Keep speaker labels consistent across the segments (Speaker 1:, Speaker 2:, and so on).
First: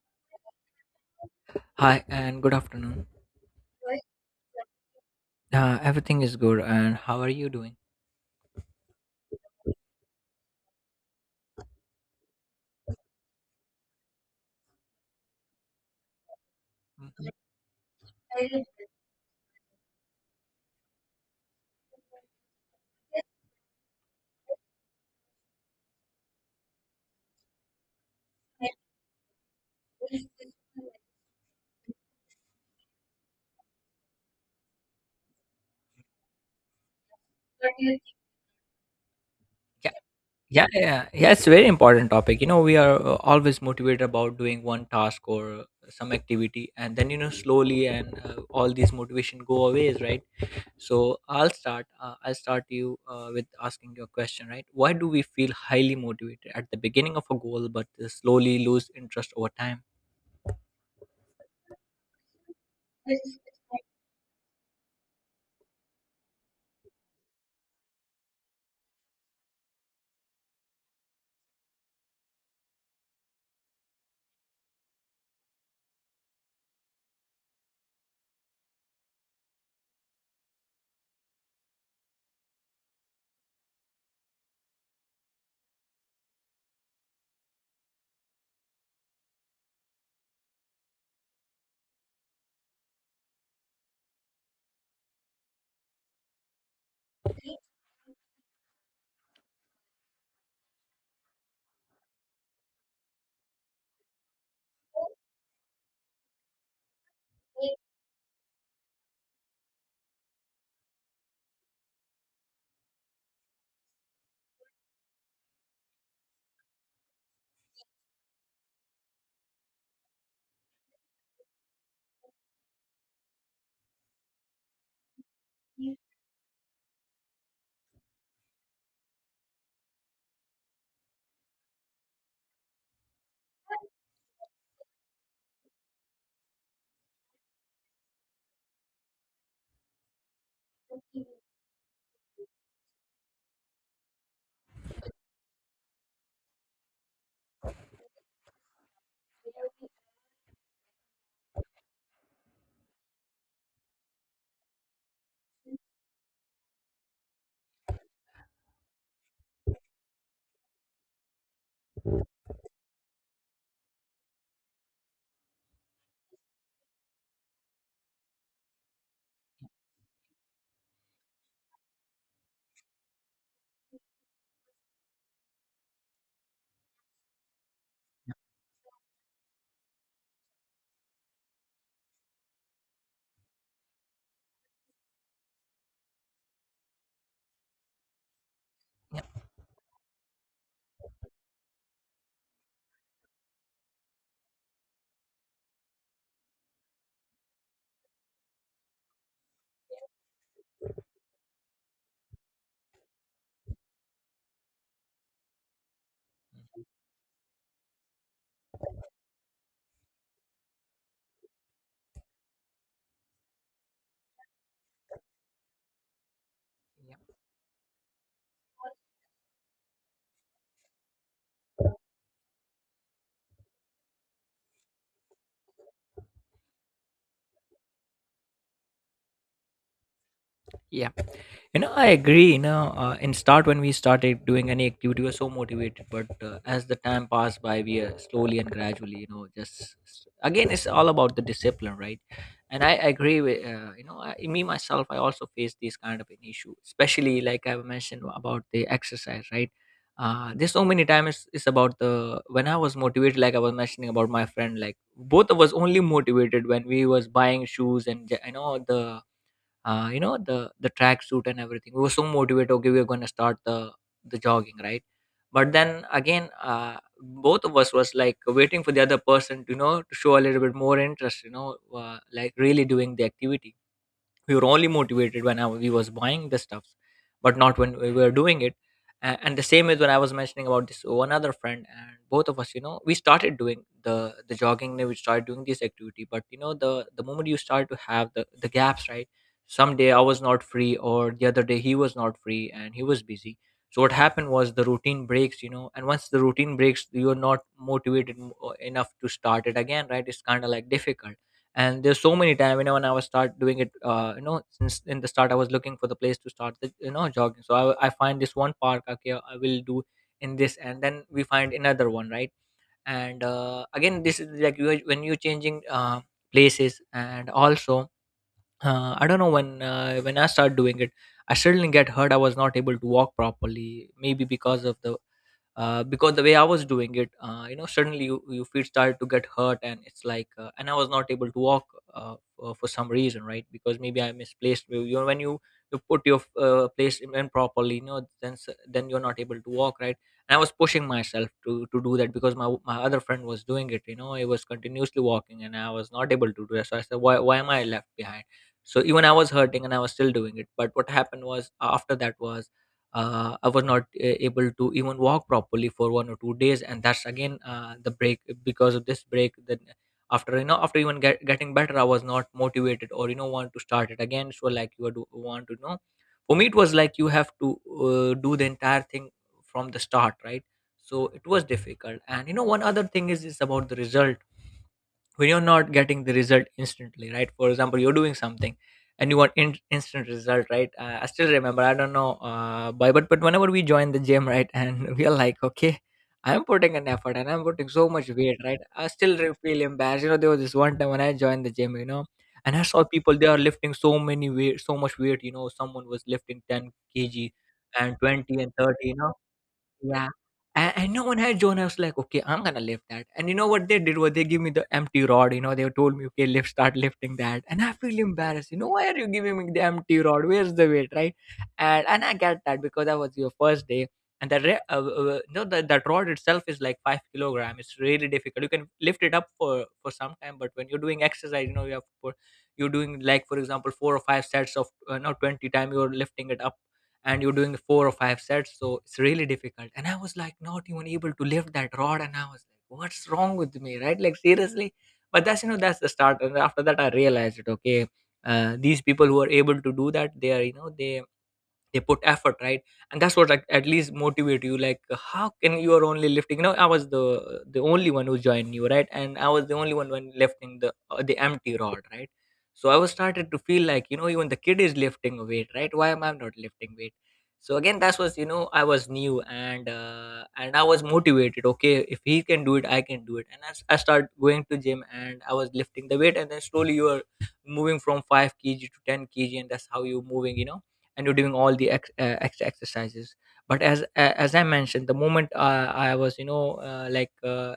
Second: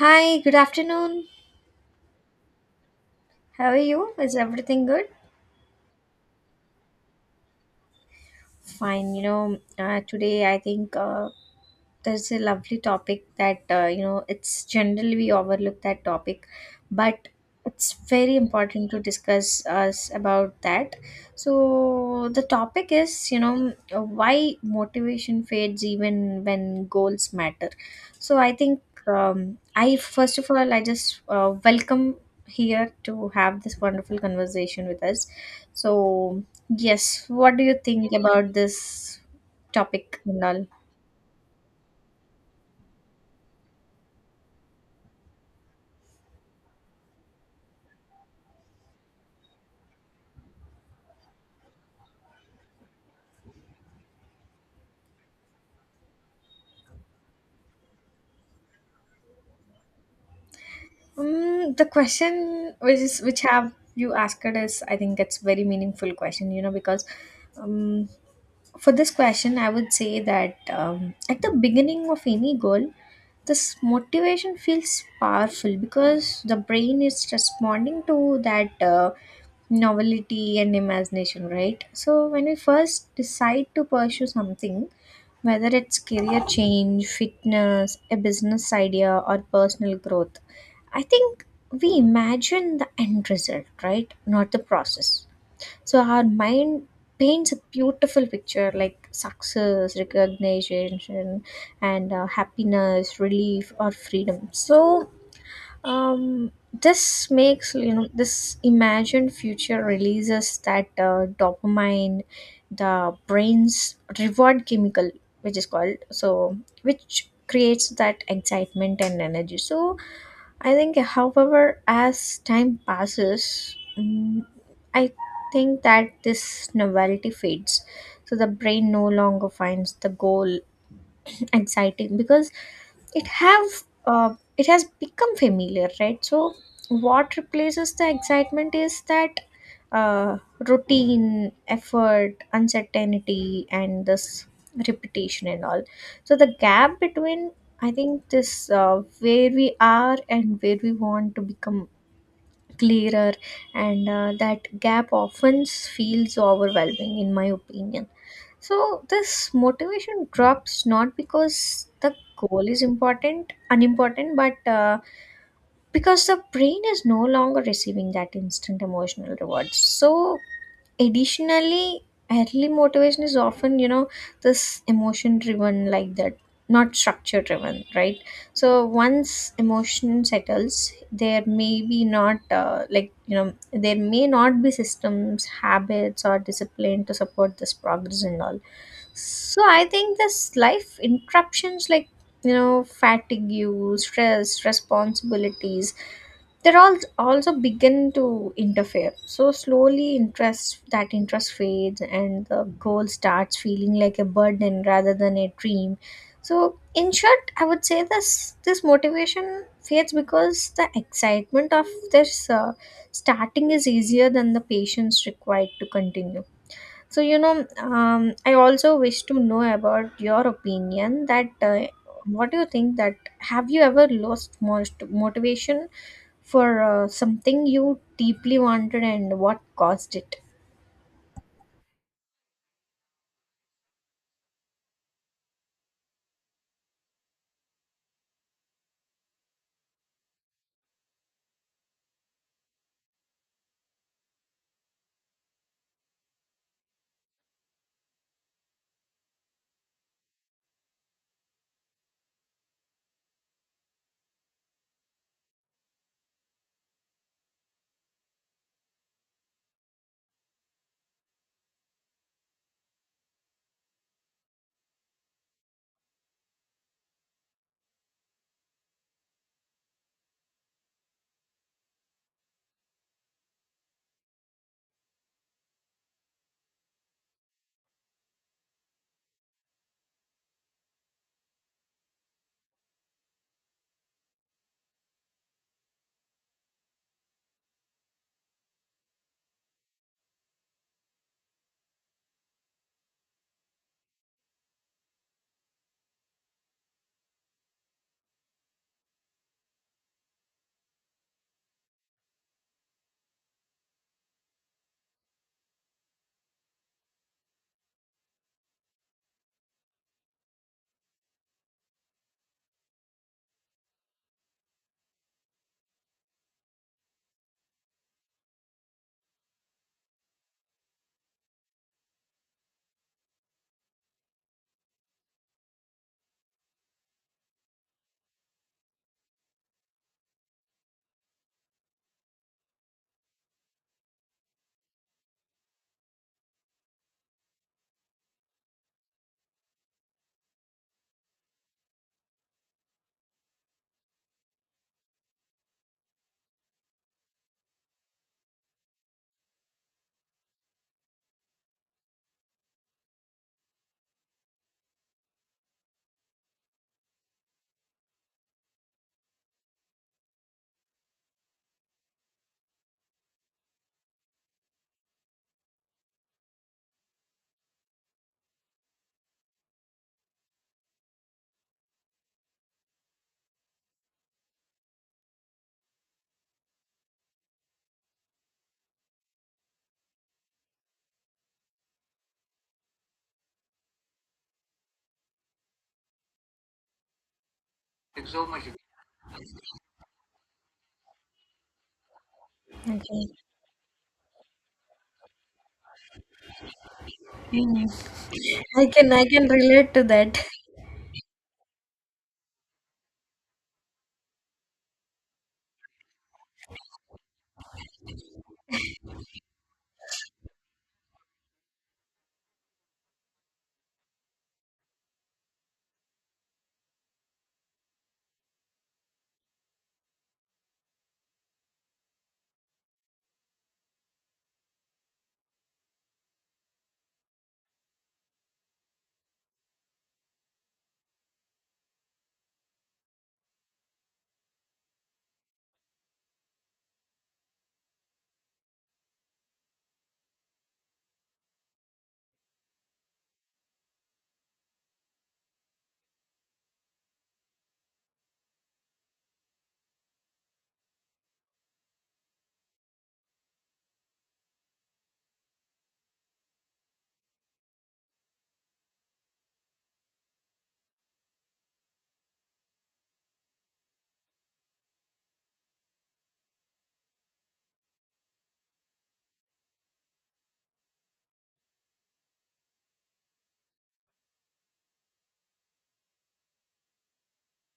Speaker 1: Hi, good afternoon.
Speaker 2: Hi, and good afternoon.
Speaker 1: How are you? Is everything good?
Speaker 2: Everything is good, and how are you doing?
Speaker 1: Fine. Today I think there's a lovely topic that it's generally we overlook that topic, but
Speaker 2: Mm,
Speaker 1: it's very important to discuss us about that. So the topic is why motivation fades even when goals matter. So I think, I, first of all, I just welcome here to have this wonderful conversation with us. So yes, what do you think about this
Speaker 2: yeah,
Speaker 1: topic and all?
Speaker 2: yeah, yeah, yeah. It's a very important topic. You know, we are always motivated about doing one task or some activity, and then slowly, and all these motivation go away, right? So I'll start. I'll start you with asking your question, right? Why do we feel highly motivated at the beginning of a goal, but slowly lose interest over time?
Speaker 1: The question which have you asked is, I think, it's very meaningful question, because um, for this question I would say that at the beginning of any goal this motivation feels powerful because the brain is responding to that novelty and imagination, right? So when we first decide to pursue something, whether it's career change, fitness, a business idea, or personal growth, I think we imagine the end result, right? Not the process. So our mind paints a beautiful picture like success, recognition, and happiness, relief, or freedom. So this makes, this imagined future releases that dopamine, the brain's reward chemical, which is called so, which creates that excitement and energy. So I think, however, as time passes, I think that this novelty fades. So the brain no longer finds the goal exciting because it have it has become familiar, right? So what replaces the excitement is that uh, routine effort, uncertainty, and this repetition and all. So the gap between, I think, this where we are and where we want to become clearer, and that gap often feels overwhelming in my opinion. So this motivation drops not because the goal is important, unimportant, but because the brain is no longer receiving that instant emotional reward. So additionally, early motivation is often, this emotion driven, like that, not structure driven, right? So once emotion settles, there may be not like, there may not be systems, habits, or discipline to support this progress and all.
Speaker 2: Yeah,
Speaker 1: So I think this life interruptions like, fatigue, stress, responsibilities, they're all also begin to interfere, so slowly interest, that interest fades, and the goal starts feeling like a burden rather than a dream. So in short, I would say this motivation fades because the excitement of this starting is easier than the patience required to continue.
Speaker 2: yeah,
Speaker 1: So, I also wish to know about your opinion that what do you think that, have you ever lost most motivation for something you deeply wanted, and what caused it?
Speaker 2: yeah. You know, I agree. In start when we started doing any activity, we were so motivated. But as the time passed by, we slowly and gradually, just again, it's all about the discipline, right? And I agree with me myself, I also face this kind of an issue, especially like I mentioned about the exercise, right? There's so many times it's about the when I was motivated, like I was mentioning about my friend, like both of us only motivated when we was buying shoes and you know the the track suit and everything we were so motivated. Okay, we are going to start the jogging, right? But then again both of us was like waiting for the other person to to show a little bit more interest, like really doing the activity. We were only motivated when we was buying the stuffs, but not when we were doing it. And the same is when I was mentioning about this one other friend, and both of us, you know, we started doing the jogging, and we started doing this activity, but you know the moment you start to have the gaps, right? Someday I was not free, or the other day he was not free and he was busy. So what happened was the routine breaks, you know, and once the routine breaks, you're not motivated enough to start it again, right? It's kind of like difficult. And there's so many time, you know, when I was start doing it, since in the start I was looking for the place to start the, you know, jogging, so I find this one park. Okay, I will do in this, and then we find another one, right? And again, this is like when you're changing places, and also I don't know when I start doing it, I suddenly get hurt. I was not able to walk properly, maybe because of the because the way I was doing it, you know, suddenly your feet started to get hurt, and it's like, and I was not able to walk for some reason, right? Because maybe I misplaced. You know, when you put your place in, you know, then then you're not able to walk, right? And I was pushing myself to do that, because my other friend was doing it. You know, he was continuously walking, and I was not able to do that. So I said, why am I left behind? So even I was hurting, and I was still doing it. But what happened was after that was I was not able to even walk properly for 1 or 2 days, and that's again the break because of this break. Then after, you know, after even getting better, I was not motivated or, you know, want to start it again. So like you do want to know, for me it was like you have to do the entire thing from the start, right? So it was difficult, and you know, one other thing is about the result when you're not getting the result instantly, right? For example, you're doing something and you want instant result, right? I still remember, I don't know why, but whenever we join the gym, right? And we are like, okay, I'm putting an effort and I'm putting so much weight, right? I still feel embarrassed. You know, there was this one time when I joined the gym, you know, and I saw
Speaker 1: Okay.
Speaker 2: people, they are lifting so many weight, so much weight. You know, someone was lifting 10 kg
Speaker 1: Hmm.
Speaker 2: and 20 and
Speaker 1: I
Speaker 2: 30
Speaker 1: can
Speaker 2: you
Speaker 1: I
Speaker 2: know.
Speaker 1: can relate to
Speaker 2: Yeah.
Speaker 1: that.
Speaker 2: And no one had John. I was like, okay, I'm gonna lift that. And you know what they did? Was they give me the empty rod? You know, they told me, okay, start lifting that. And I feel embarrassed. You know, why are you giving me the empty rod? Where's the weight, right? And I get that because that was your first day. And the re- no, that rod itself is like 5 kilogram. It's really difficult. You can lift it up for some time, but when you're doing exercise, you know, you have to put, you're doing like, for example, four or five sets of no 20 time. You're lifting it up and you're doing four or five sets, so it's really difficult. And I was like, not even able to lift that rod, and I was like, what's wrong with me, right? Like, seriously. But that's, you know, that's the start, and after that I realized it. Okay, these people who are able to do that, they are, you know, they put effort, right? And that's what, like, at least motivate you. Like, how can you are only lifting? You know, I was the only one who joined you, right? And I was the only one when lifting the the empty rod, right? So I was started to feel like, you know, even the kid is lifting a weight, right? Why am I not lifting weight? So again, that was, you know, I was new, and I was motivated. Okay, if he can do it, I can do it. And as I started going to gym, and I was lifting the weight, and then slowly you are moving from 5 kg to 10 kg, and that's how you're moving, you know. And you're doing all the extra exercises. But as I mentioned, the moment I was, you know,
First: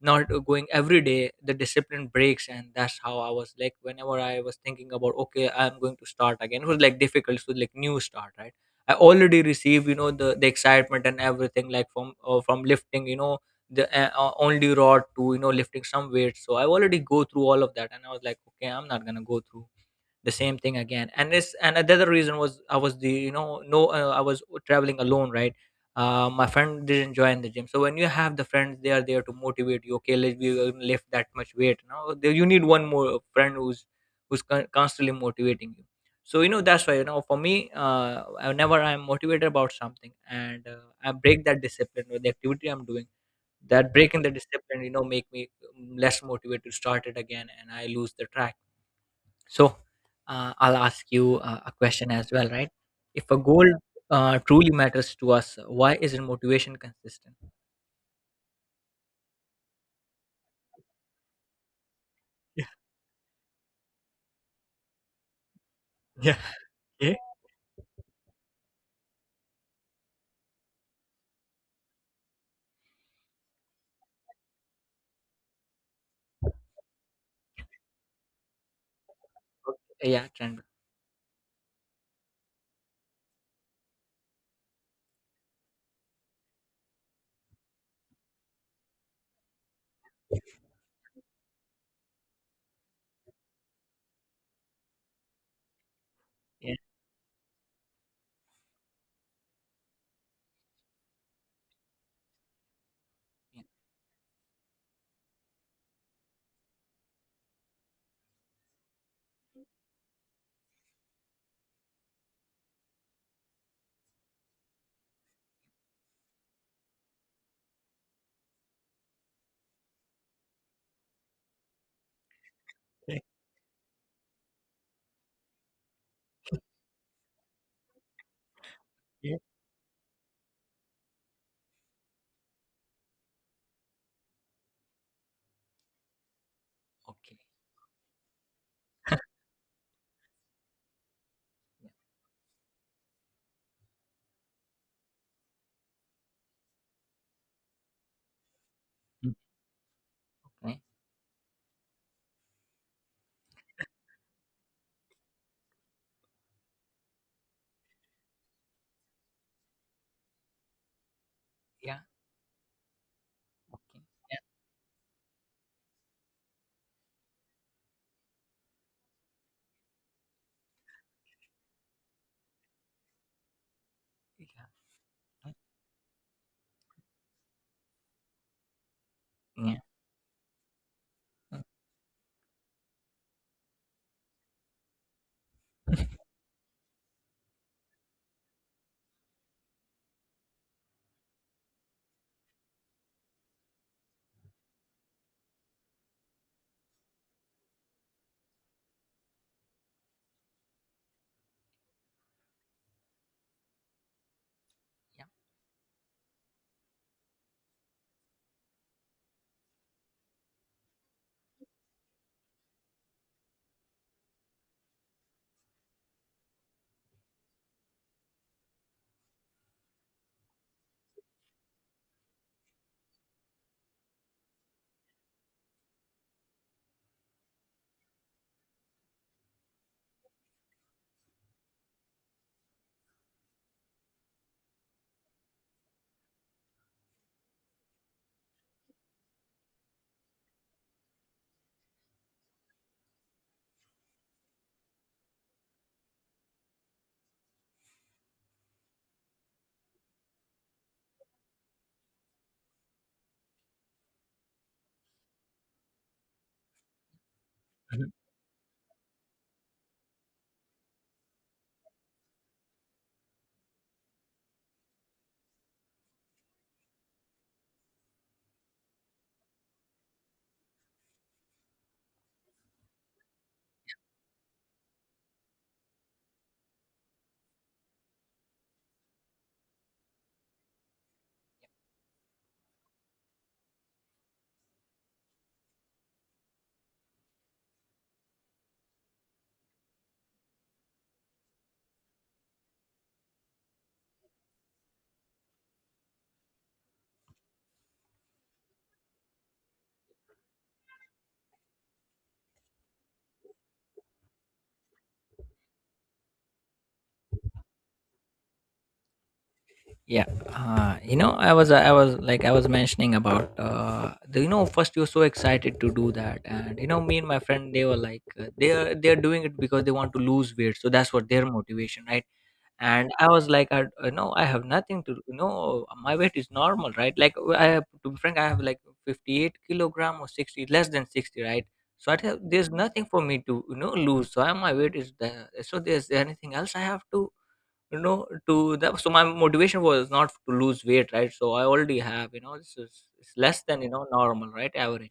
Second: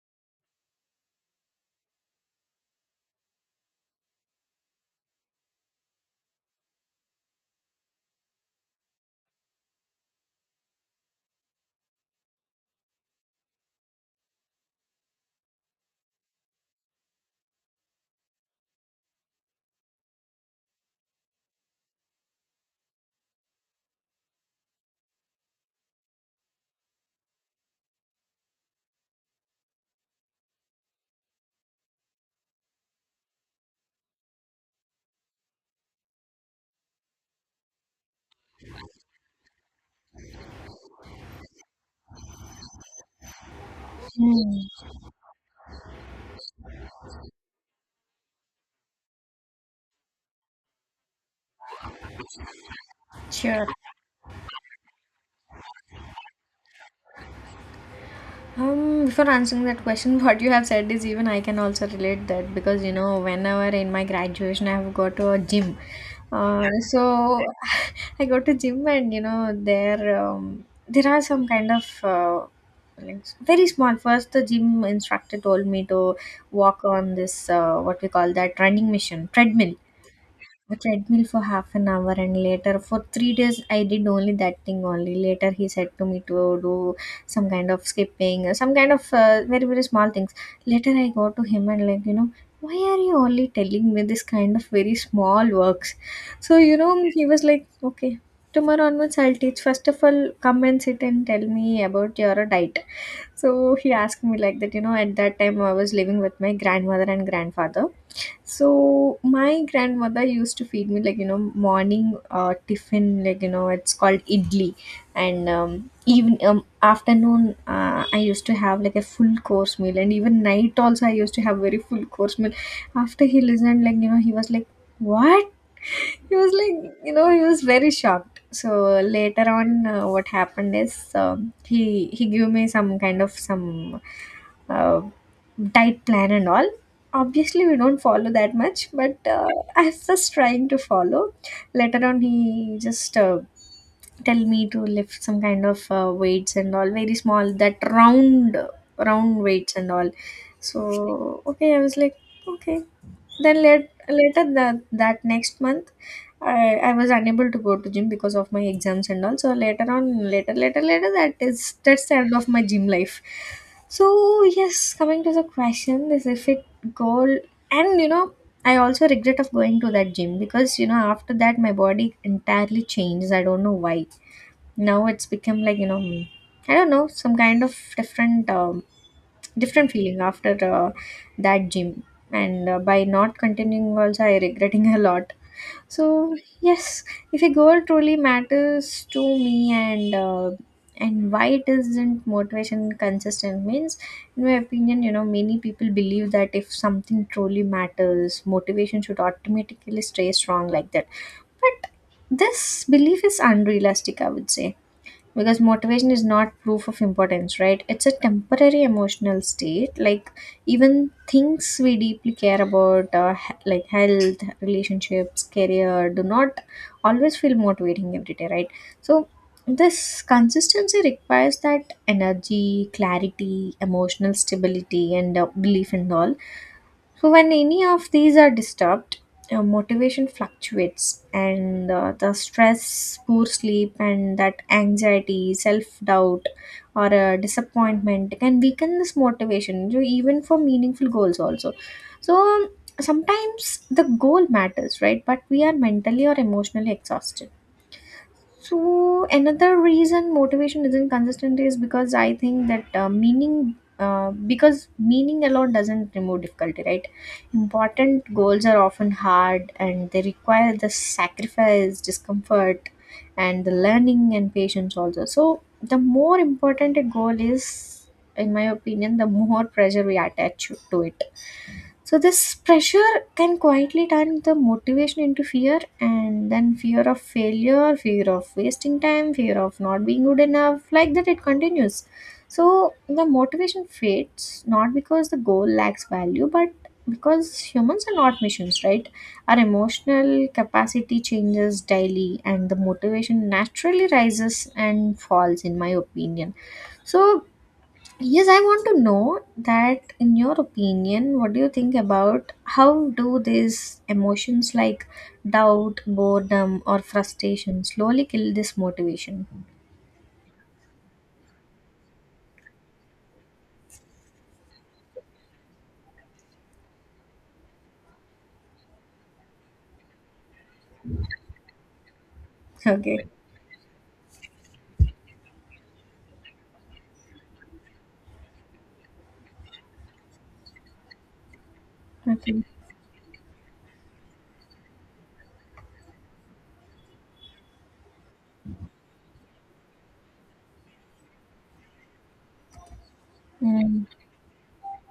Speaker 2: not going every day, the discipline breaks, and that's how I was like, whenever I was thinking about, okay, I'm going to start again, it was like difficult. It was like new start, right? I already received, you know, the excitement and everything, like from lifting, you know, the only rod to, you know, lifting some weights. So I already go through all of that, and I was like, okay, I'm not gonna go through the same thing again. And this, and another reason was, I was the, you know, no I was traveling alone, right? My friend didn't join the gym. So when you have the friends, they are there to motivate you. Okay, let we lift that much weight. Now you need one more friend who's constantly motivating you. So you know, that's why, you know, for me, whenever I'm motivated about something, and I break that discipline with the activity I'm doing, that breaking the
Speaker 1: Hmm.
Speaker 2: discipline, you know, make me less motivated to start it again, and I lose the track. So I'll ask you a question as well, right? If a
Speaker 1: Sure.
Speaker 2: goal truly matters to us, why isn't motivation consistent?
Speaker 1: Before answering that question, what you have said is even I can also relate that
Speaker 2: Yeah.
Speaker 1: because, whenever in my graduation I have got to a gym,
Speaker 2: Yeah. Yeah.
Speaker 1: so I go to gym, and there are some kind of like very small. First, the gym instructor told me to walk on this, what we call that running machine
Speaker 2: Uh,
Speaker 1: treadmill,
Speaker 2: yeah, trend.
Speaker 1: a treadmill for half an hour, and later for 3 days I did only that thing. Only later he said to me to do some kind of skipping, some kind of very very small things. Later I go to him and like, why are you only telling me this kind of very small works? So,
Speaker 2: Yeah.
Speaker 1: he was like, okay, tomorrow onwards I'll teach. First of all, come and sit and tell me about your diet. So
Speaker 2: Yeah.
Speaker 1: he asked me like that, at that time I was living with my grandmother and grandfather. So my grandmother used to feed me like, morning, tiffin, like, it's called idli, and, even, afternoon, I used to have like a full course meal, and even night also I used to have very full course meal.
Speaker 2: Yeah.
Speaker 1: After he listened, like, he was like, "What?" He was like, he was very shocked. So
Speaker 2: Yeah.
Speaker 1: later on, what happened is, um he he gave me some kind of some uh, diet plan and all.
Speaker 2: Okay.
Speaker 1: Obviously, we don't follow that much, but I was just trying to follow. Later on, he just tell me to lift some kind of weights and all, very small, that
Speaker 2: Mm.
Speaker 1: round weights and all.
Speaker 2: Okay.
Speaker 1: So okay, I was like, okay, then later that next month, I was unable to go to gym because of my exams and all. So later on, later, later, later, that is
Speaker 2: Yeah.
Speaker 1: that's the end of my gym life.
Speaker 2: Okay. Yeah.
Speaker 1: So yes, coming to the question, this is fit goal, and you know, I also regret of going to that gym because, after that my body entirely changes. I don't know why.
Speaker 2: Yeah.
Speaker 1: Now it's become like, I don't know, some kind of different.
Speaker 2: Mm, yeah.
Speaker 1: Different feeling after
Speaker 2: Mm,
Speaker 1: that gym, and by not continuing also I regretting a lot. So yes, if a goal truly matters to me, and why it isn't motivation consistent means, in my opinion, many people believe that if something truly matters, motivation should automatically stay strong, like that. But this belief is unrealistic, I would say,
Speaker 2: yeah.
Speaker 1: because motivation is not proof of importance, right? It's a temporary emotional state, like even things we deeply care about, like health, relationships, career, do not always feel motivating every day, right? So this consistency requires that energy, clarity, emotional stability, and belief and all. So, when any of these are disturbed, motivation fluctuates, and the stress, poor sleep, and that anxiety, self doubt, or disappointment can weaken this motivation, even for meaningful goals, also. So, sometimes the goal matters, right? But we are mentally or emotionally exhausted. So another reason motivation isn't consistent is because I think that meaning because meaning alone doesn't remove difficulty, right?
Speaker 2: Mhm.
Speaker 1: Important goals are often hard and they require the sacrifice, discomfort, and the learning and patience also. So the more important a goal is, in my opinion, the more pressure we attach to it. So, this pressure can quietly turn the motivation into fear, and then fear of failure, fear of wasting time, fear of not being good enough. Like that, it continues. So, the motivation fades not because the goal lacks value, but because humans are not machines, right? Our emotional capacity changes daily, and the motivation naturally rises and falls, in my opinion. So, yes, I want to know that in your opinion, what do you think about how do these emotions like doubt, boredom, or frustration slowly kill this motivation?
Speaker 2: Yeah, you know, I was like, I was mentioning about, the, you know, first you're so excited to do that, and you know, me and my friend, they were like, they are doing it because they want to lose weight, so that's what their motivation, right? And
Speaker 1: Okay.
Speaker 2: I was like, no, I have nothing to, my weight is normal, right. Like have to be frank, I have like 58 kilogram, or 60, less than 60, right. So I have—
Speaker 1: Okay.
Speaker 2: there's nothing for me to, lose. So, my weight is the— so there's anything else I have to, to that. So my motivation was not to lose weight, right. So I already have, this is, it's less than,
Speaker 1: Mm.
Speaker 2: normal, right. Average.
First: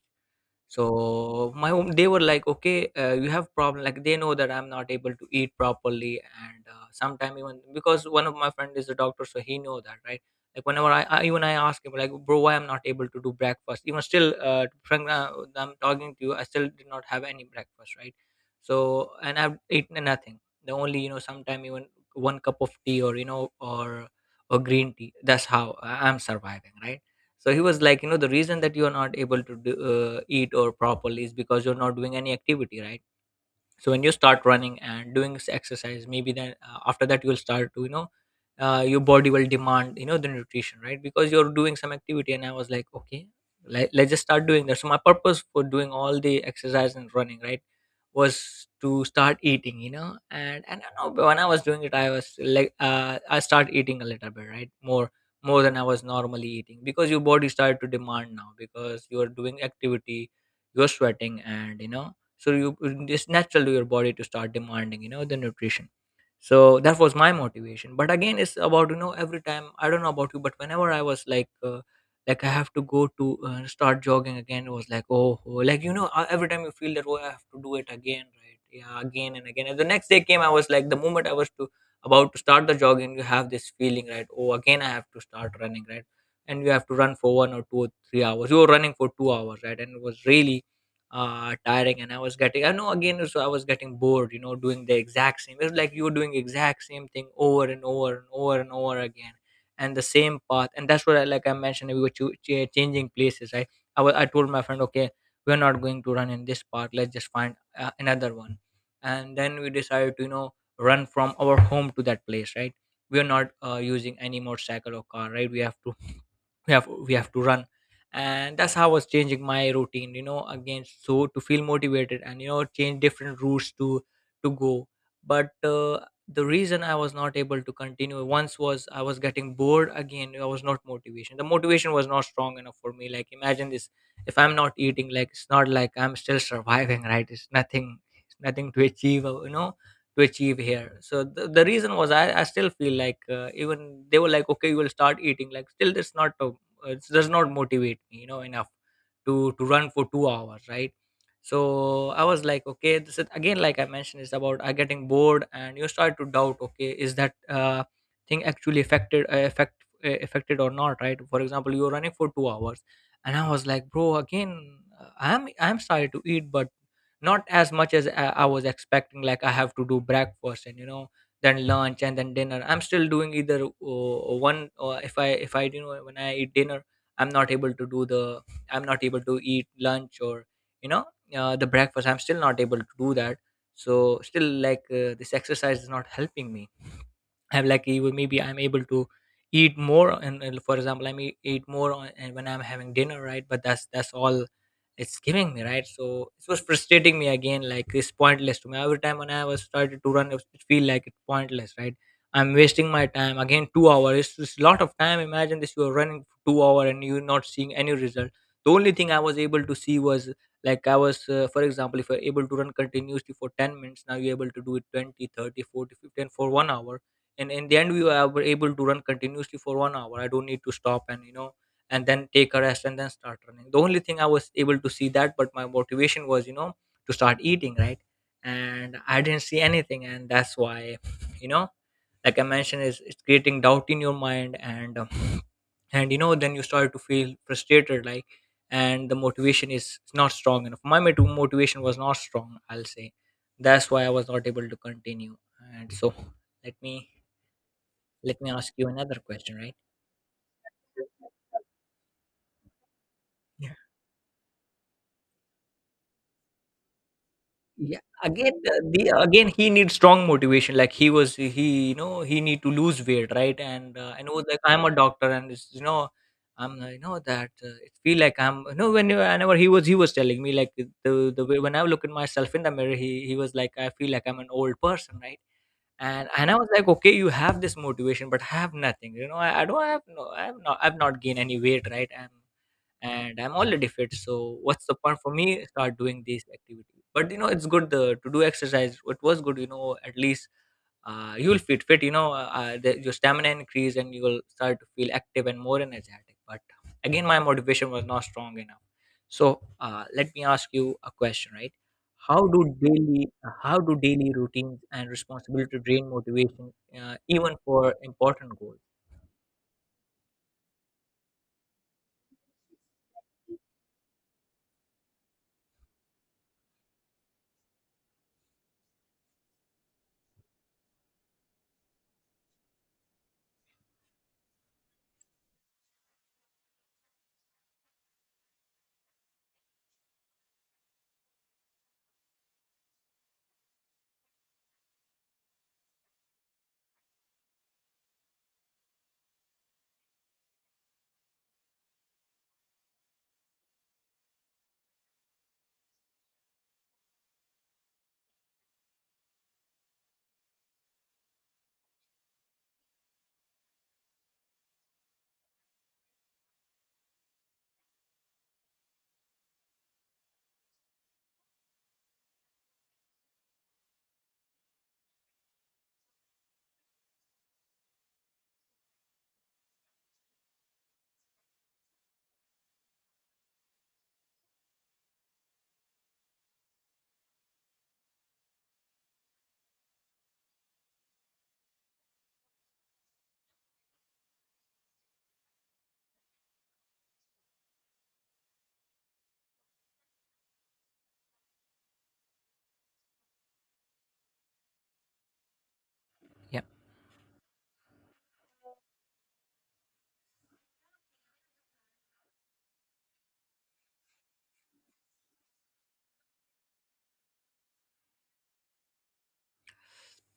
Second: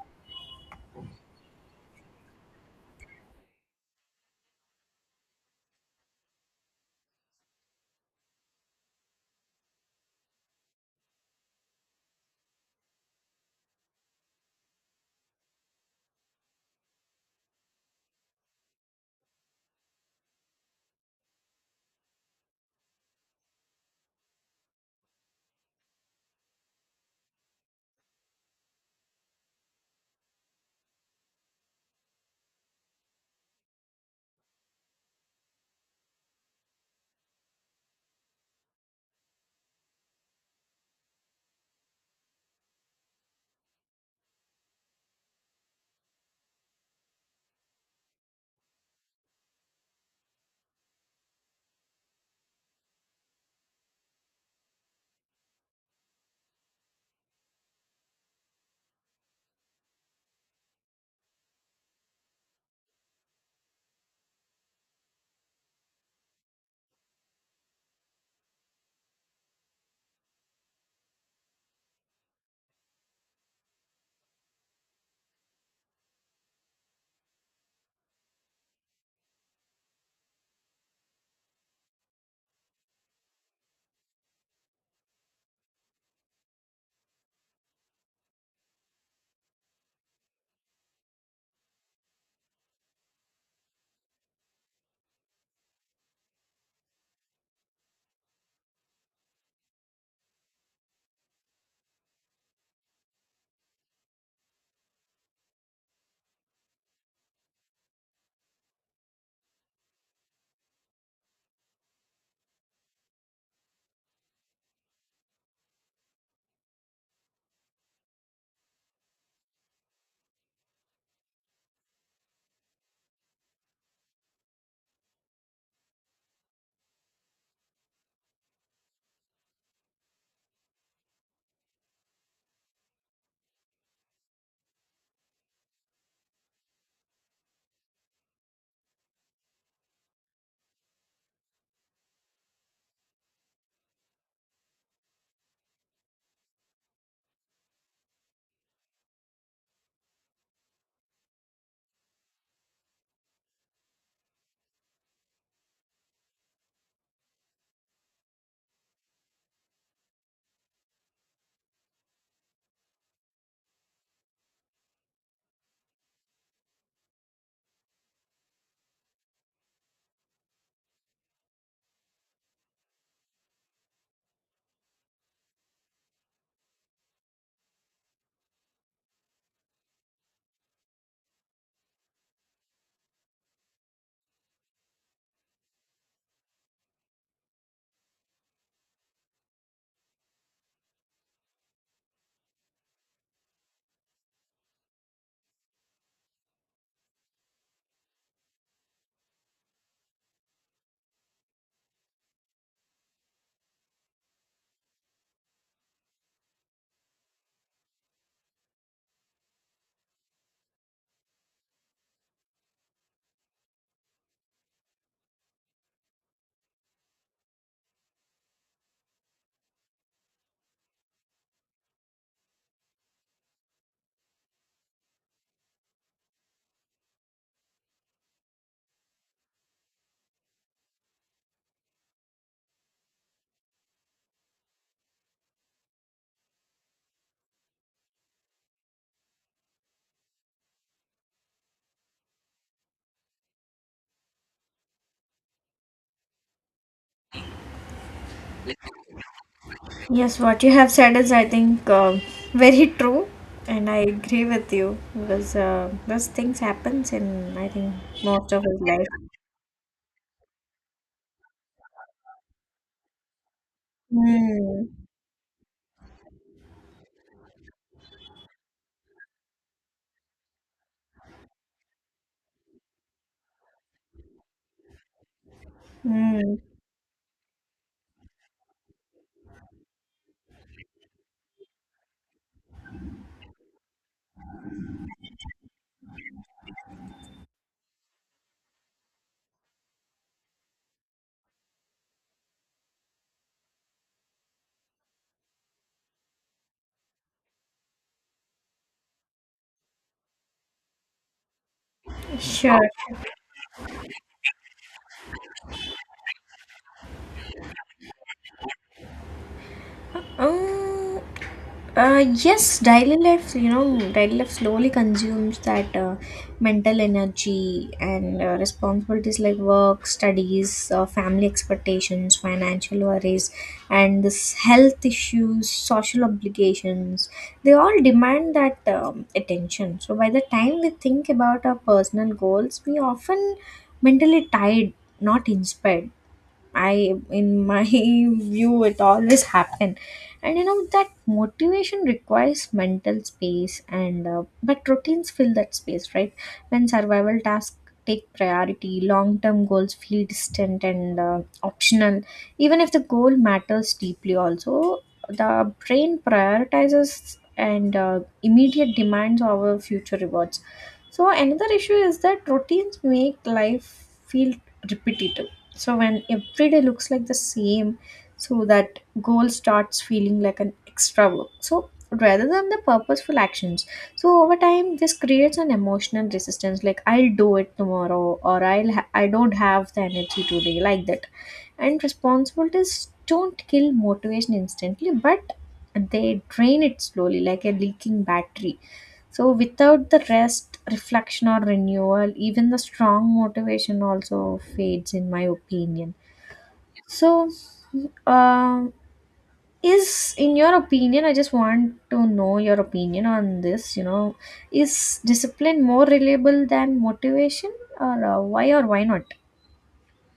Speaker 2: So they were like, okay, you have problem, like they know that I'm not able to eat properly, and sometime even, because one of my friend is a doctor, so he know that, right. Like whenever I even I ask him like, bro, why I'm not able to do breakfast. Even still, frank, I'm talking to you, I still did not have any breakfast, right. So and I've eaten nothing. The only, sometime even one cup of tea, or or green tea. That's how I'm surviving, right. So he was like, the reason that you're not able to do, eat or properly, is because you're not doing any activity, right. So when you start running and doing exercise, maybe then, after that you'll start to, your body will demand, the nutrition, right. Because you're doing some activity. And I was like, okay, let's just start doing that. So my purpose for doing all the exercise and running, right, was to start eating. And I know when I was doing it, I was like, I start eating a little bit, right, more than I was normally eating, because your body started to demand now, because you are doing activity. You're sweating, and, so you— it's natural to your body to start demanding, the nutrition. So that was my motivation. But again it's about, every time— I don't know about you, but whenever I was like, like I have to go to, start jogging again, it was like, oh, like, every time you feel that, oh, I have to do it again, right. Yeah, again and again. And the next day came, I was like, the moment I was to about to start the jogging, you have this feeling, right? Oh, again I have to start running, right. And you have to run for 1 or 2 or 3 hours— you were running for 2 hours, right. And it was really tiring. And I was getting— I know, again— so I was getting bored, doing the exact same. It was like you were doing exact same thing over and over and over and over again. And the same path. And that's what, like I mentioned, we were changing places, right. I told my friend, okay, we're not going to run in this park, let's just find, another one. And then we decided to, run from our home to that place, right. We are not, using any motorcycle or car, right. We have to— we have to run. And that's how I was changing my routine, again, so to feel motivated and, change different routes to, go. But, the reason I was not able to continue once was, I was getting bored again. I was not motivation— the motivation was not strong enough for me. Like, imagine this. If I'm not eating, like, it's not like I'm still surviving, right. It's nothing— it's nothing to achieve, to achieve here. So the reason was, I still feel like, even they were like, okay, you will start eating, like, still that's not, it does not motivate me, enough to, run for 2 hours, right. So I was like, okay, this is again, like I mentioned, it's about I getting bored, and you start to doubt, okay, is that, thing actually affected or not, right. For example, you're running for 2 hours, and I was like, bro, again, I'm starting to eat, but not as much as I was expecting. Like I have to do breakfast, and, then lunch and then dinner. I'm still doing either, one, or if I, when I eat dinner, I'm not able to do the— I'm not able to eat lunch, or, you know the breakfast, I'm still not able to do that. So still like, this exercise is not helping me. I'm lucky with— maybe I'm able to eat more. And for example, I may eat more and when I'm having dinner, right. But that's all it's giving me, right. So it was frustrating me again. Like it's pointless to me. Every time when I was started to run, it feel like it's pointless, right. I'm wasting my time again, 2 hours. It's just a lot of time. Imagine this, you are running for 2 hour, and you're not seeing any result. The only thing I was able to see was, like, I was for example, if you're able to run continuously for 10 minutes, now you're able to do it 20, 30, 40, 50, and for 1 hour. And in the end, we were able to run continuously for 1 hour. I don't need to stop and, and then take a rest, and then start running. The only thing I was able to see that. But my motivation was, to start eating, right. And I didn't see anything. And that's why you know like I mentioned, is, it's creating doubt in your mind. And and, then you start to feel frustrated. Like, and the motivation is not strong enough. Motivation was not strong, I'll say. That's why I was not able to continue. And So, let me let me ask you another question, right?
Speaker 1: Yes, what you have said is, I think, very true,
Speaker 2: Yeah.
Speaker 1: and I agree with you because those things happens in, I think,
Speaker 2: Yeah.
Speaker 1: most
Speaker 2: Again,
Speaker 1: of his life.
Speaker 2: the again, he needs strong motivation. Like he, he need to lose weight, right? And I know, like, I'm
Speaker 1: Mm.
Speaker 2: a doctor, and it's, I'm that, it feel like I'm, when whenever he was telling me, like, the way when I look at myself in the mirror, he was like, I feel like I'm an old person, right? And I
Speaker 1: Mm.
Speaker 2: was like, okay, you have this motivation, but I have nothing. You know, I don't have no, I've not gained any weight, right? I'm. And I'm already fit. So what's the point for me start doing these activities? But, it's good to do exercise. It was good. At least you will feel fit. Your stamina increase, and you will start to feel active and more energetic. But again, my motivation was not strong enough. So, let me ask you a question, right? How do
Speaker 1: Sure.
Speaker 2: daily how do daily routines and responsibility drain motivation, even for important goals?
Speaker 1: Um, yes, daily life, daily life slowly consumes that mental energy and responsibilities like work, studies, family expectations, financial worries, and this health issues, social obligations. They all demand that attention. So by the time we think about our personal goals, we often mentally tired, not inspired. In my view, it always happen. And you know that motivation requires mental space, and but routines fill that space, right? When survival tasks take priority, long-term goals feel distant and optional. Even if the goal matters deeply, also the brain prioritizes and immediate demands over future rewards. So another issue is that routines make life feel repetitive, so when every day looks like the same, so that goal starts feeling like an extra work, so rather than the purposeful actions. So over time, this creates an emotional resistance. Like I'll do it tomorrow, or I don't have the energy today, like that. And responsibilities don't kill motivation instantly, but they drain it slowly, like a leaking battery. So without the rest, reflection, or renewal, even the strong motivation also fades in my opinion.
Speaker 2: Yeah.
Speaker 1: So um is in your opinion, I just want to know your opinion on this, is discipline more reliable than motivation, or why or why not?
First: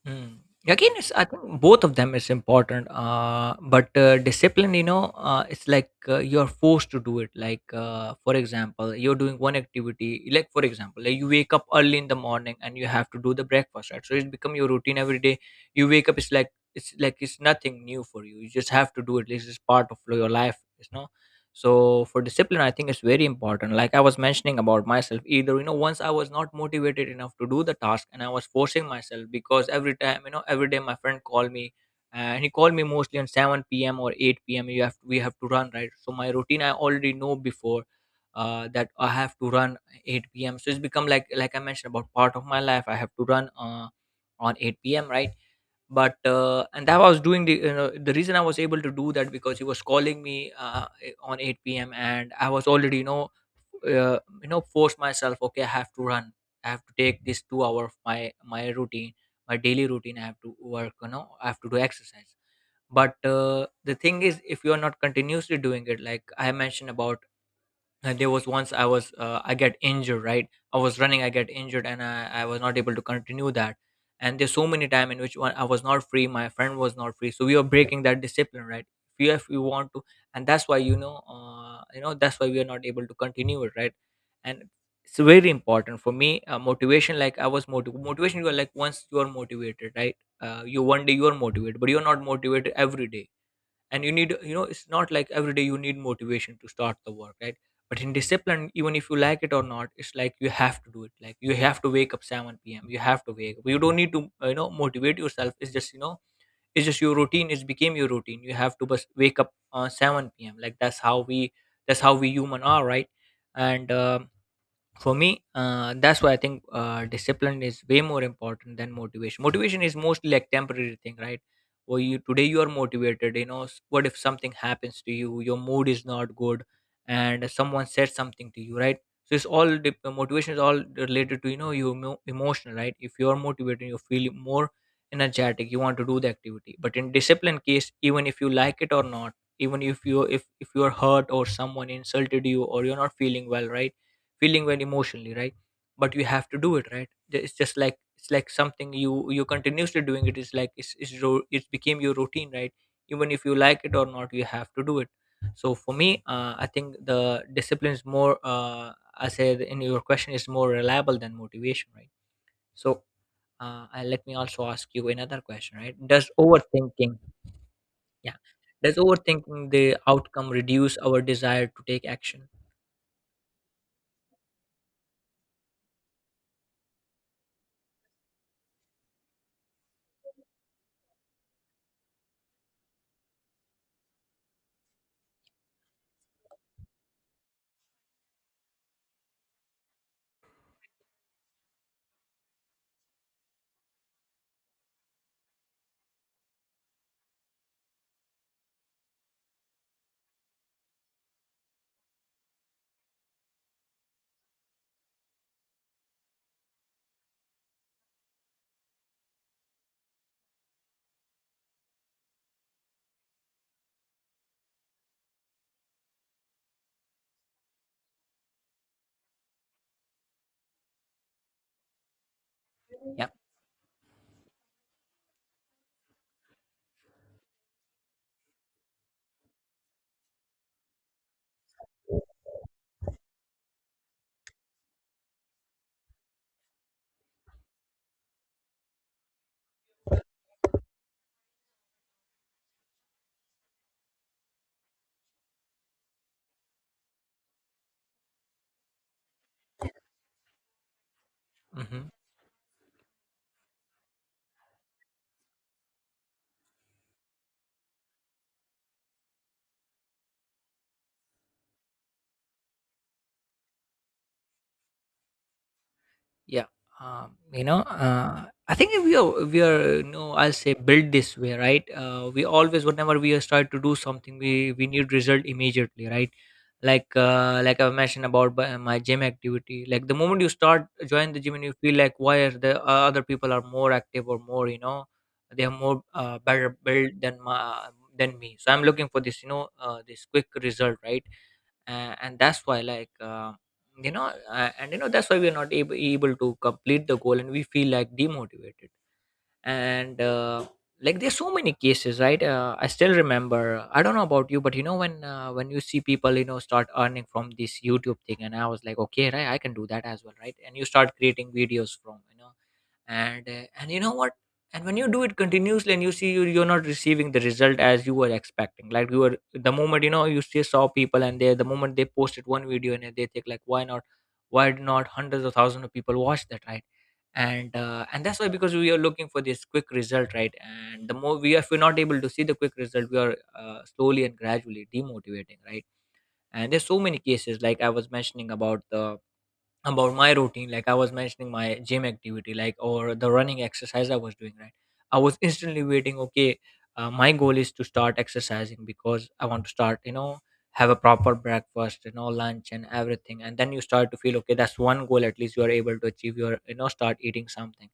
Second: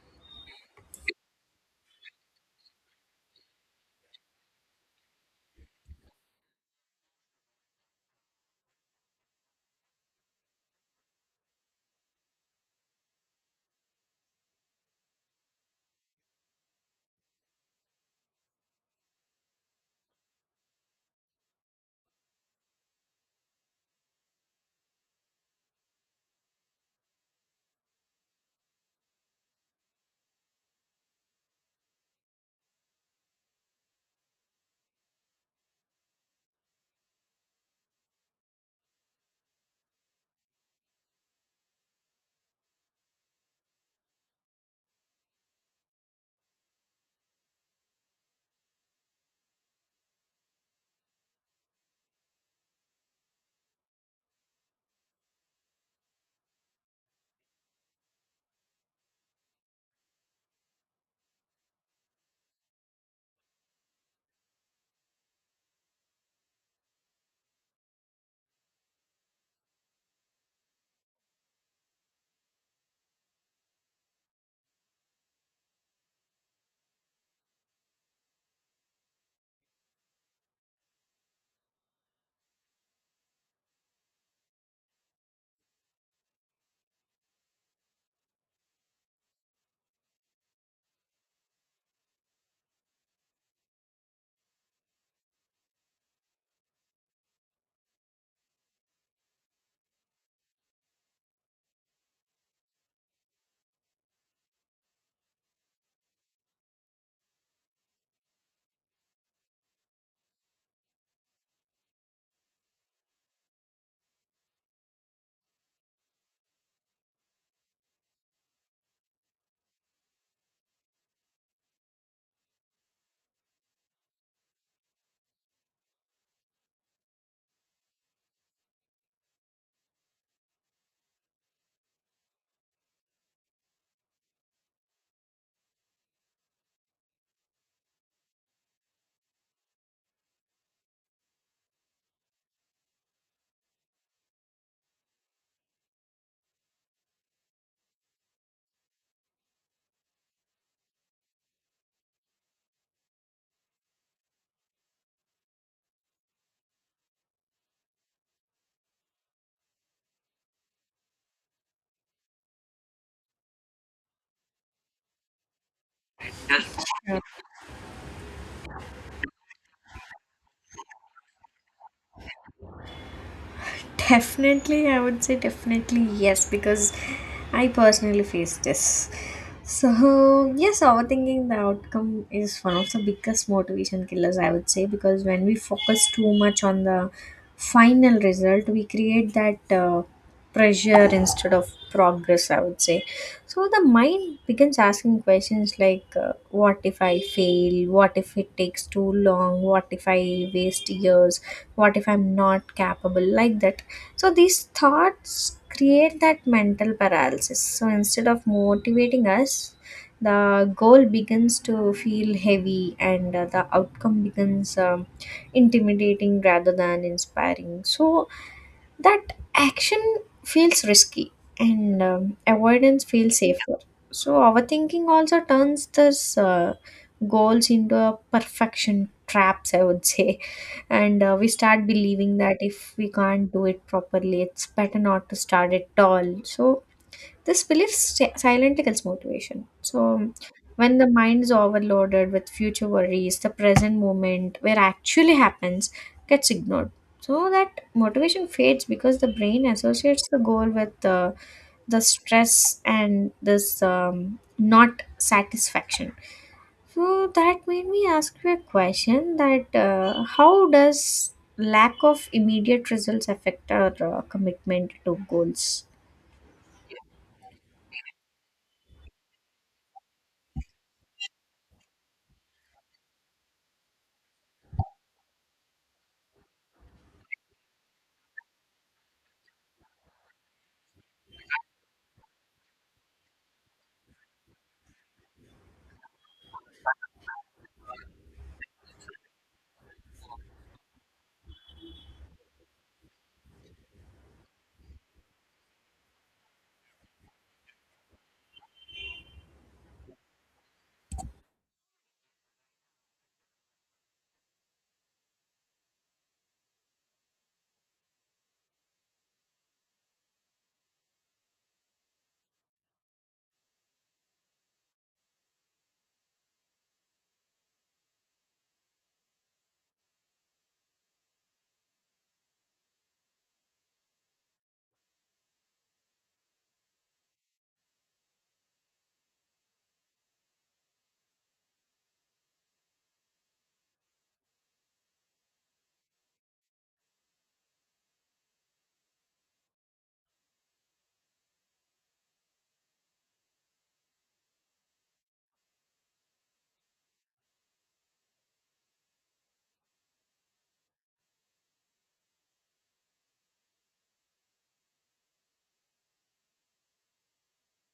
Speaker 2: Mm. Again, it's— I think both of them is important. But discipline, it's like you're forced to do it. Like for example, you're doing one activity. Like for example, like you wake up early in the morning, and you have to do the breakfast, right? So it's become your routine every day. You wake up, it's like— it's nothing new for you. You just have to do it. This is part of your life. So for discipline I think it's very important. Like I was mentioning about myself, either, once I was not motivated enough to do the task, and I was forcing myself. Because every time, every day my friend called me, and he called me mostly on 7 p.m. or 8 p.m., you have we have to run, right. So my routine I already know before, that I have to run 8 p.m. So it's become like, I mentioned about, part of my life I have to run, on 8 p.m., right. But and that was doing the, the reason I was able to do that, because he was calling me, on 8 p.m., and I was already, force myself, okay, I have to run. I have to take this 2 hour of my routine, my daily routine. I have to work, I have to do exercise. But, the thing is, if you are not continuously doing it, like I mentioned about, there was once I was, I get injured, right? I was running, I get injured, and I was not able to continue that. And there's so many time in which one I was not free, my friend was not free, so we were breaking that discipline, right? If you want to— and that's why, that's why we are not able to continue it, right? And it's very important for me. Motivation, like motivation— you are, like, once you are motivated, right? You one day you are motivated, but you are not motivated every day, and you need, you know, it's not like every day you need motivation to start the work, right? But in discipline, even if you like it or not, it's like you have to do it, like you have to wake up 7 p.m., you have to wake up, you don't need to you know, motivate yourself. It's just, you know, it's just your routine, it's became your routine, you have to just wake up 7 p.m., like that's how we human are, right? And for me, that's why I think discipline is way more important than motivation. Motivation is mostly like temporary thing, right? Well, you, today you are motivated, you know, what if something happens to you, your mood is not good and someone said something to you, right? So it's all, the motivation is all related to, you know, you emotional, right? If you're motivated you feel more energetic, you want to do the activity. But in discipline case, even if you like it or not, even if you're hurt or someone insulted you or you're not feeling well, right? Feeling and emotionally, right? But you have to do it, right? It's just like, it's like something you continuously doing it, is like it's it's became your routine, right? Even if you like it or not, you have to do it. So for me, I think the discipline is more, I said in your question, is more reliable than motivation, right? So let me also ask you another question, right? Does overthinking, yeah, does overthinking the outcome reduce our desire to take action?
Speaker 1: Definitely, I would say definitely yes, because I personally face this. So, yes, overthinking the outcome is one of the biggest motivation killers, I would say, because when we focus too much on the final result, we create that pressure instead of progress, I would say. So, the mind begins asking questions like, What if I fail? What if it takes too long? What if I waste years? What if I'm not capable, like that? So these thoughts create that mental paralysis. So instead of motivating us, the goal begins to feel heavy and the outcome becomes intimidating rather than inspiring. So that action feels risky and avoidance
Speaker 2: Yeah.
Speaker 1: feels safer. So overthinking also turns this goals into a perfection traps, I would say, and we start believing that if we can't do it properly it's better not to start at all. So this belief silently kills motivation. So when the mind is overloaded with future worries, the present moment where actually happens gets ignored. So that motivation fades because the brain associates the goal with the
Speaker 2: Hmm.
Speaker 1: stress and this not satisfaction. So that made me ask you a question that how does lack of immediate results affect our commitment to goals?
Speaker 2: Yeah. You know, I think if we are you know, I'll say build this way, right? We always whenever we are start to do something, we need result immediately, right? Like, like I mentioned about my gym activity, like the moment you start join the gym and you feel like, why are the other people are more active or more, you know, they are more better built than my, than me, so I'm looking for this, you know, this quick result, right? And that's why, like, you know, and you know, that's why we're not able to complete the goal and we feel like demotivated. And like, there's so many cases, right? I still remember, I don't know about you, but you know when, when you see people, you know, start earning from this YouTube thing, and I was like, okay, right, I can do that as well, right? And you start creating videos from, you know, and and you know what, and when you do it continuously and you see, you're not receiving the result as you were expecting, like you were, the moment, you know, you still saw people and they, the moment they posted one video and they think like, why not, why did not hundreds of thousands of people watch that, right? And and that's why, because we are looking for this quick result, right? And the more we are, if we're not able to see the quick result, we are slowly and gradually demotivating, right? And there's so many cases, like I was mentioning about the, about my routine, like I was mentioning my gym activity, like, or the running exercise I was doing, right? I was instantly waiting, okay, my goal is to start exercising because I want to start, you know, have a proper breakfast, you know, lunch and everything, and then you start to feel, okay, that's one goal, at least you are able to achieve your, you know, start eating something.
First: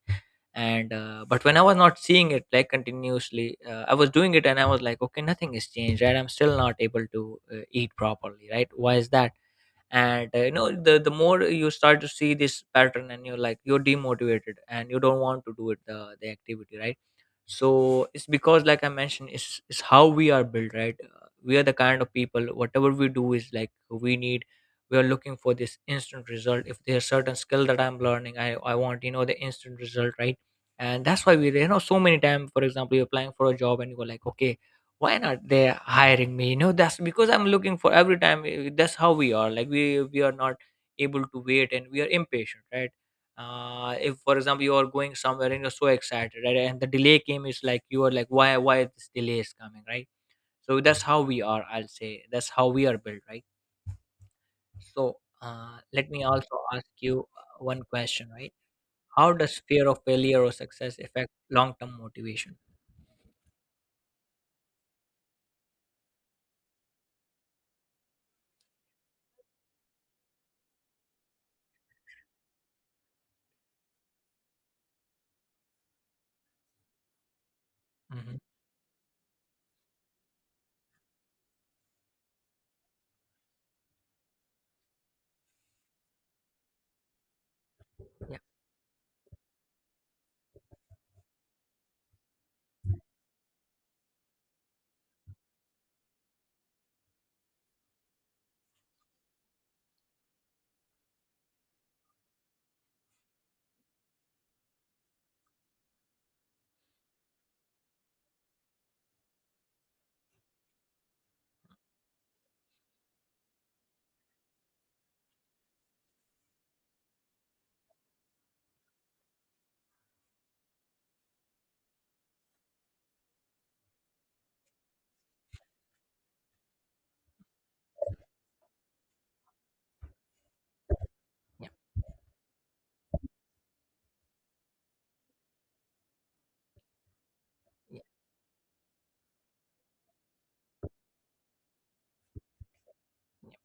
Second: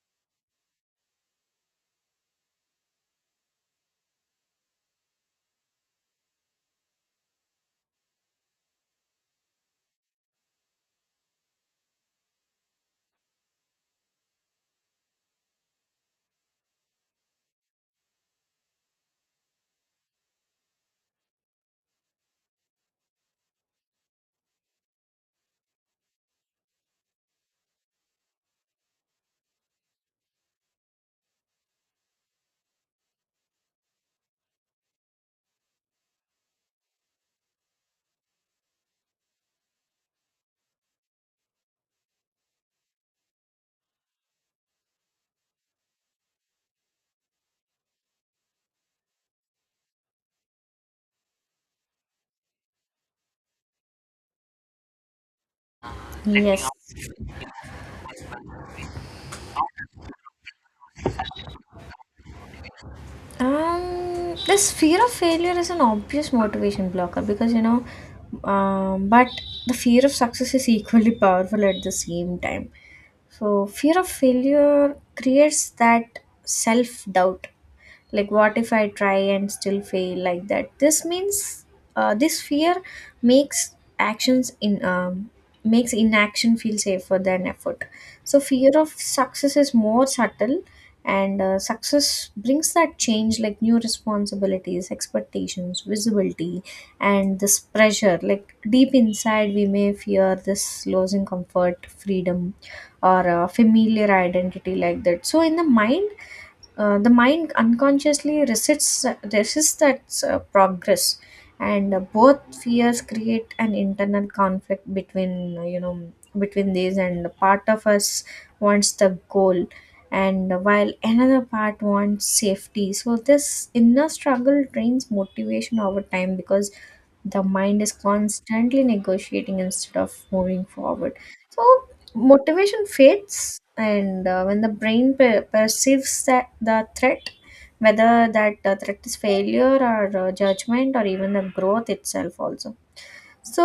Speaker 2: And but when I was not seeing it, like continuously, I was doing it and I was like, okay, nothing has changed, right? I'm still not able to eat properly, right? Why is that? And you know, the more you start to see this pattern, and you're like, you're demotivated and you don't want to do it, the activity, right? So it's because, like I mentioned, it's how we are built, right? We are the kind of people, whatever we do is like we need, we are looking for this instant result. If there's certain skill that I'm learning, I want, you know, the instant result, right? And that's why we, you know, so many times, for example, you're applying for a job and you go like, okay, why not they hiring me, you know, that's because I'm looking for every time, that's how we are, like we are not able to wait and we are impatient, right? If, for example, you are going somewhere and you're so excited, right? And the delay came, is like, you are like, why this delay is coming, right? So that's how we are, I'll say that's how we are built, right? So let me also
Speaker 1: Yes.
Speaker 2: ask you one question, right? How does fear of failure or success affect long-term motivation?
Speaker 1: This fear of failure is an obvious motivation blocker because, but the fear of success is equally powerful at the same time. So, fear of failure creates that self doubt, like
Speaker 2: Hmm.
Speaker 1: what if I try and still fail, like that. This means this fear makes actions in makes inaction feel safer than effort. So
Speaker 2: Yeah.
Speaker 1: fear of success is more subtle, and success brings that change, like new responsibilities, expectations, visibility, and this pressure. Like deep inside we may fear this losing comfort, freedom, or a familiar identity, like that. So in the mind, the mind unconsciously resists, that progress. And both fears create an internal conflict between, between these, and part of us wants the goal, and while another part wants safety. So this inner struggle drains motivation over time because the mind is constantly negotiating instead of moving forward. So
Speaker 2: Yeah.
Speaker 1: motivation fades, and when the brain perceives that the threat,
Speaker 2: Yeah.
Speaker 1: whether that threat is failure or judgment or even the growth itself, also. So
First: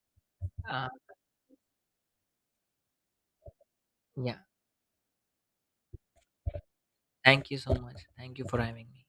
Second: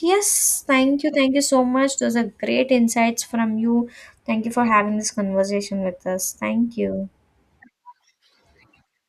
Speaker 1: yes,
Speaker 2: uh,
Speaker 1: thank you, thank you so much, those are great insights from you.
Speaker 2: yeah,
Speaker 1: Thank you for having this conversation with us. Thank you.
Speaker 2: thank you so much, thank you for having me.